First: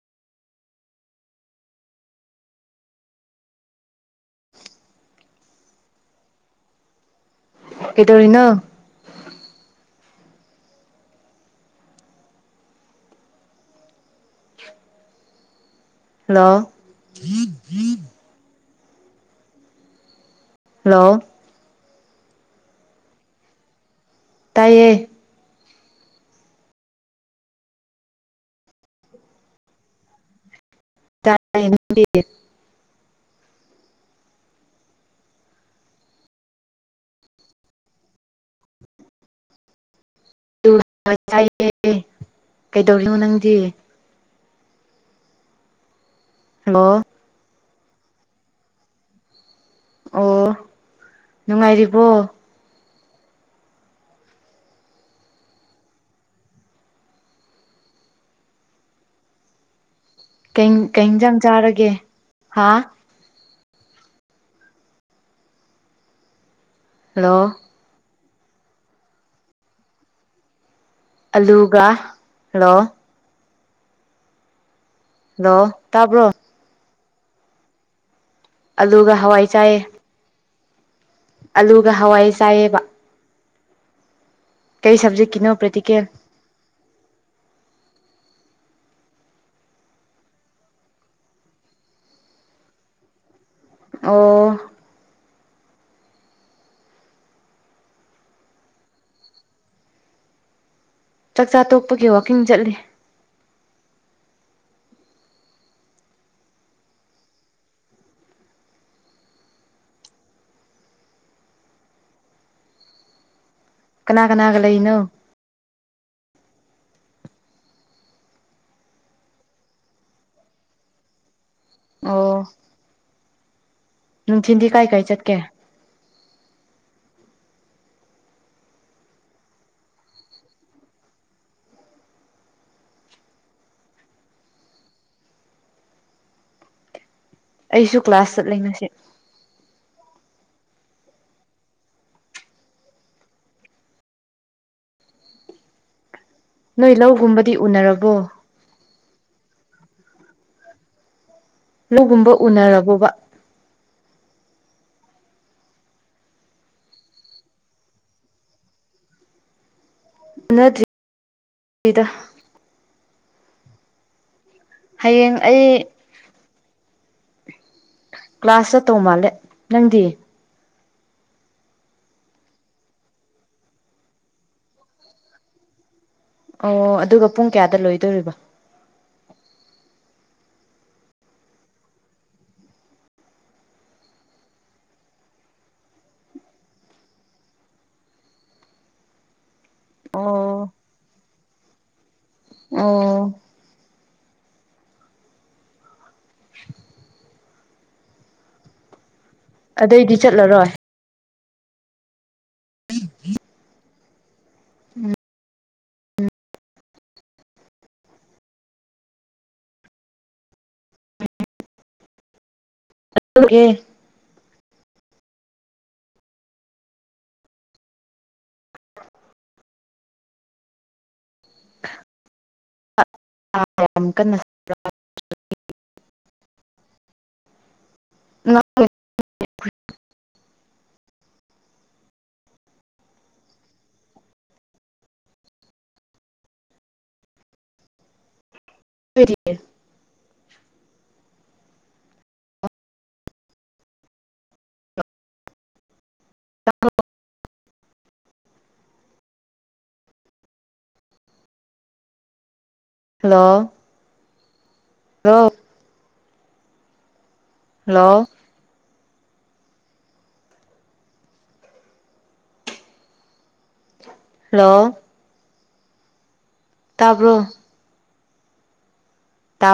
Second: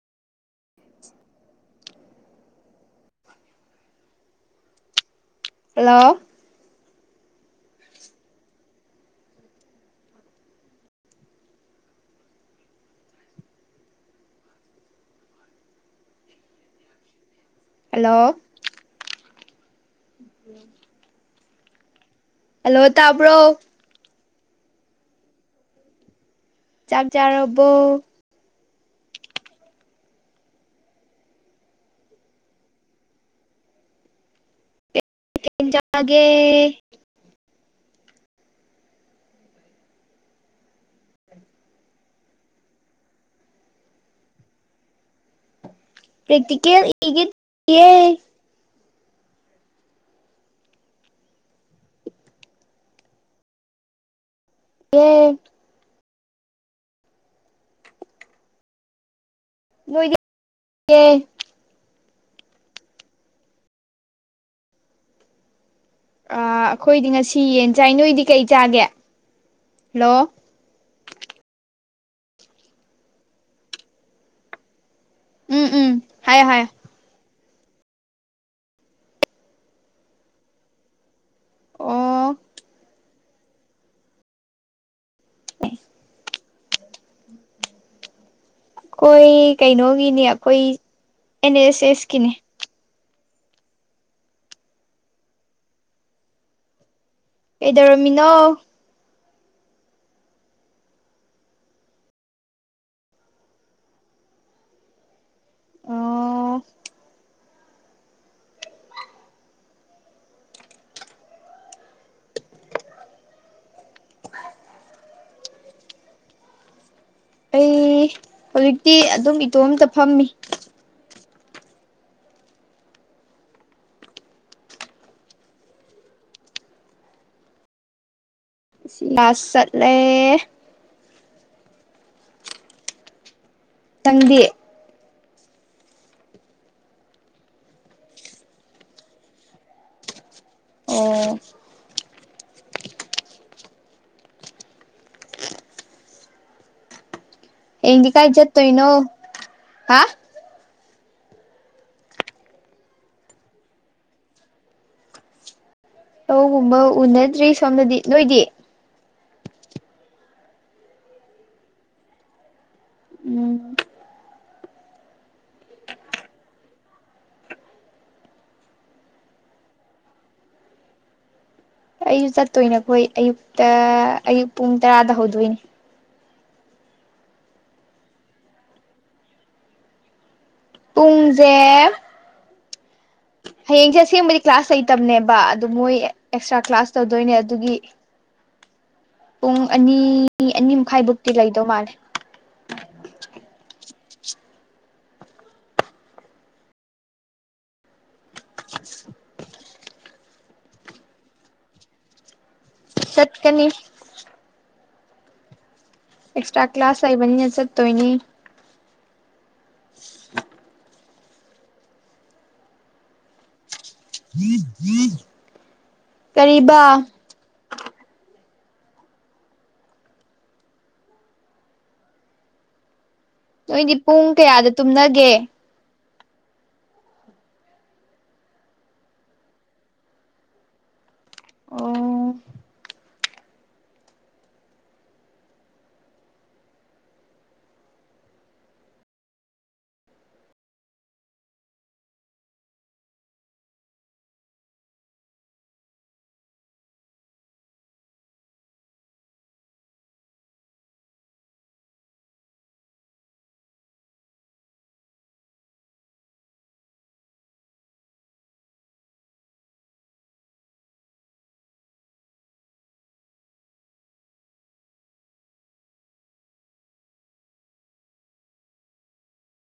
[inaudible] [inaudible] hello ꯀꯩꯗꯧꯔꯤꯅꫭ hello hello hello hello ꯇꯥꯕ꯭ꯔꯣ ꯇꯥꯏꯌꯦ ꯆꯥꯛ ꯆꯥꯔꯕꯣ ꯇꯠ [unintelligible] ꯀꯩ ꯏꯟꯁꯥꯡ ꯆꯥꯒꯦ ꯌꯦ [unintelligible] ꯀꯩꯗꯧꯔꯤꯅꯣ ꯅꯪꯗꯤ ꯄꯦꯛꯇꯤꯀꯦꯜ ꯍꯜꯂꯣ ꯏꯒꯤ ꯇꯧꯔꯤꯌ‌ꯦ ꯑꯣ ꯅꯨꯡꯉꯥꯏꯔꯤꯕꯣ ꯎ [unintelligible] ꯅꫭꯏꯒ ꯀꯩ ꯏꯟꯁꯥꯡ ꯆꯥꯔꯒꯦ ꯍꯥ ꯑꯥ ꯑꯩꯈꯣꯏꯗꯤ ꯍꯜꯂꯣ ꯉꯁꯤ ꯌꯦꯟ ꯆꯥꯏ ꯅꯣꯏꯗꯤ ꯀꯩ ꯆꯥꯒꯦ ꯍꯜꯂꯣ ꯑꯂꯨꯒ ꯍꯜꯂꯣ ꯎꯝ ꯍꯜꯂꯣ ꯎꯝ ꯇꯥꯕ꯭ꯔꯣ ꯍꯥꯏꯌꯣ ꯍꯥꯏꯌꯣ ꯑꯂꯨꯒ ꯍꯋꯥꯏ ꯆꯥꯏꯌ‌ꯦ ꯑꯂꯨꯒ ꯑꯣ ꯍꯋꯥꯏ ꯆꯥꯏꯌꯦꯕ ꯀꯩ ꯁꯕꯖꯦꯛ ꯀꯤꯅꫭ ꯄꯔ‌ꯦꯛꯇꯤꯀꯦꯜ [inaudible] ꯑꯩꯈꯣꯏ ꯀꯩꯅꯣꯒꯤꯅꯤ ꯑꯩꯈꯣꯏ ꯑꯦꯟ ꯑꯦꯁ ꯑꯦꯁꯀꯤꯅ‌‌ꯦ ꯑꯣ ꯀꯩꯗꯧꯔꯝꯃꯤꯅꯣ ꯆꯥꯛꯆꯥ ꯇꯣꯛꯄꯒꯤ ꯋꯥꯀꯤꯡ ꯆꯠꯂꯤ ꯑꯣ ꯀꯅꯥ ꯀꯅꯥꯒ ꯂꯩꯏꯅꯣ ꯑꯩ ꯍꯧꯖꯤꯛꯇꯤ ꯑꯗꯨꯝ ꯏꯇꯣꯝꯇ ꯐꯝꯃꯤ ꯑꯣ ꯅꯨꯡ ꯊꯤꯟꯗꯤ ꯀꯥꯏ ꯀꯥꯏ ꯆꯠꯀ‌ꯦ ꯁꯤ ꯀ꯭ꯂꯥꯁ ꯆꯠꯂꯦ ꯅꯪꯗꯤ ꯑꯩꯁꯨ ꯀ꯭ꯂꯥꯁ ꯆꯠꯂ‌ꯦꯉꯁꯦ ꯑꯣ ꯅꯣꯏ ꯂꯧꯒꯨꯝꯕ ꯍꯥꯌꯦꯡꯗꯤ ꯀꯥꯏ ꯆꯠꯇꯣꯏꯅꯣ ꯍꯥ ꯂꯧꯒꯨꯝꯕ ꯎꯅꯔꯕꯣꯕ ꯂꯧꯒꯨꯝꯕ ꯎꯅꯗ꯭ꯔꯤ ꯁꯣꯝꯅꯗꯤ ꯅꯣꯏꯗꯤ ꯎꯅꯗꯔꯤꯗꯥ ꯎꯝ ꯍꯌꯦꯡ ꯑꯩ ꯀ꯭ꯂꯥꯁ ꯆꯠꯇꯧ ꯃꯥꯜꯂꯦ ꯅꯪꯗꯤ ꯑꯩꯁꯨ ꯆꯠꯇꯣꯏꯅ‌ꯦ ꯑꯩꯈꯣꯏ ꯑꯌꯨꯛꯇ ꯑꯌꯨꯛ ꯄꯨꯡ ꯇꯔꯥꯗ ꯍꯧꯗꯣꯏꯅꯤ ꯑꯣ ꯑꯗꯨꯒ ꯄꯨꯡ ꯀꯌꯥꯗ ꯂꯣꯏꯗꯣꯔꯤꯕꯣ ꯄꯨꯡꯖꯦ ꯍꯌꯦꯡꯁꯦ ꯑꯁꯦꯡꯕꯗꯤ ꯀ꯭ꯂꯥꯁ ꯂꯩꯇꯕꯅꯦꯕ ꯑꯗꯨ ꯃꯣꯏ ꯑꯦꯛꯁꯇ꯭ꯔꯥ ꯀ꯭ꯂꯥꯁ ꯇꯧꯗꯣꯏꯅꯦ ꯑꯗꯨꯒꯤ ꯄꯨꯡ ꯑꯅꯤ ꯑꯣ ꯑꯅꯤ ꯃꯈꯥꯏꯕꯨꯛꯇꯤ ꯂꯩꯗꯧ ꯃꯥꯜꯂꯦ ꯑꯣ [inaudible] [unintelligible] ꯑꯗꯨꯏꯗꯤ ꯆꯠꯂꯔꯣꯏ ꯆꯠ ꯀꯅꯤ ꯎꯝ ꯑꯦꯛꯁꯇ꯭ꯔꯥ ꯀ꯭ꯂꯥꯁ ꯂꯩꯕꯅꯤꯅ ꯆꯠ ꯇꯣꯏꯅꯤ ꯇꯨꯝꯒꯦ ꯀꯔꯤꯕ [inaudible] ꯅꯣꯏꯗꯤ ꯌꯥꯝ ꯄꯨꯡ ꯀꯟꯅ ꯀꯌꯥꯗ ꯇꯨꯝꯅꯒꯦ ꯍꯜꯂꯣ ꯑꯣ ꯔꯤ [unintelligible] ꯑ [unintelligible] ꯍꯜꯂꯣ ꯍꯜꯂꯣ ꯍꯜꯂꯣ ꯍꯜꯂꯣ ꯇꯥꯕ꯭ꯔꯣ ꯇꯥ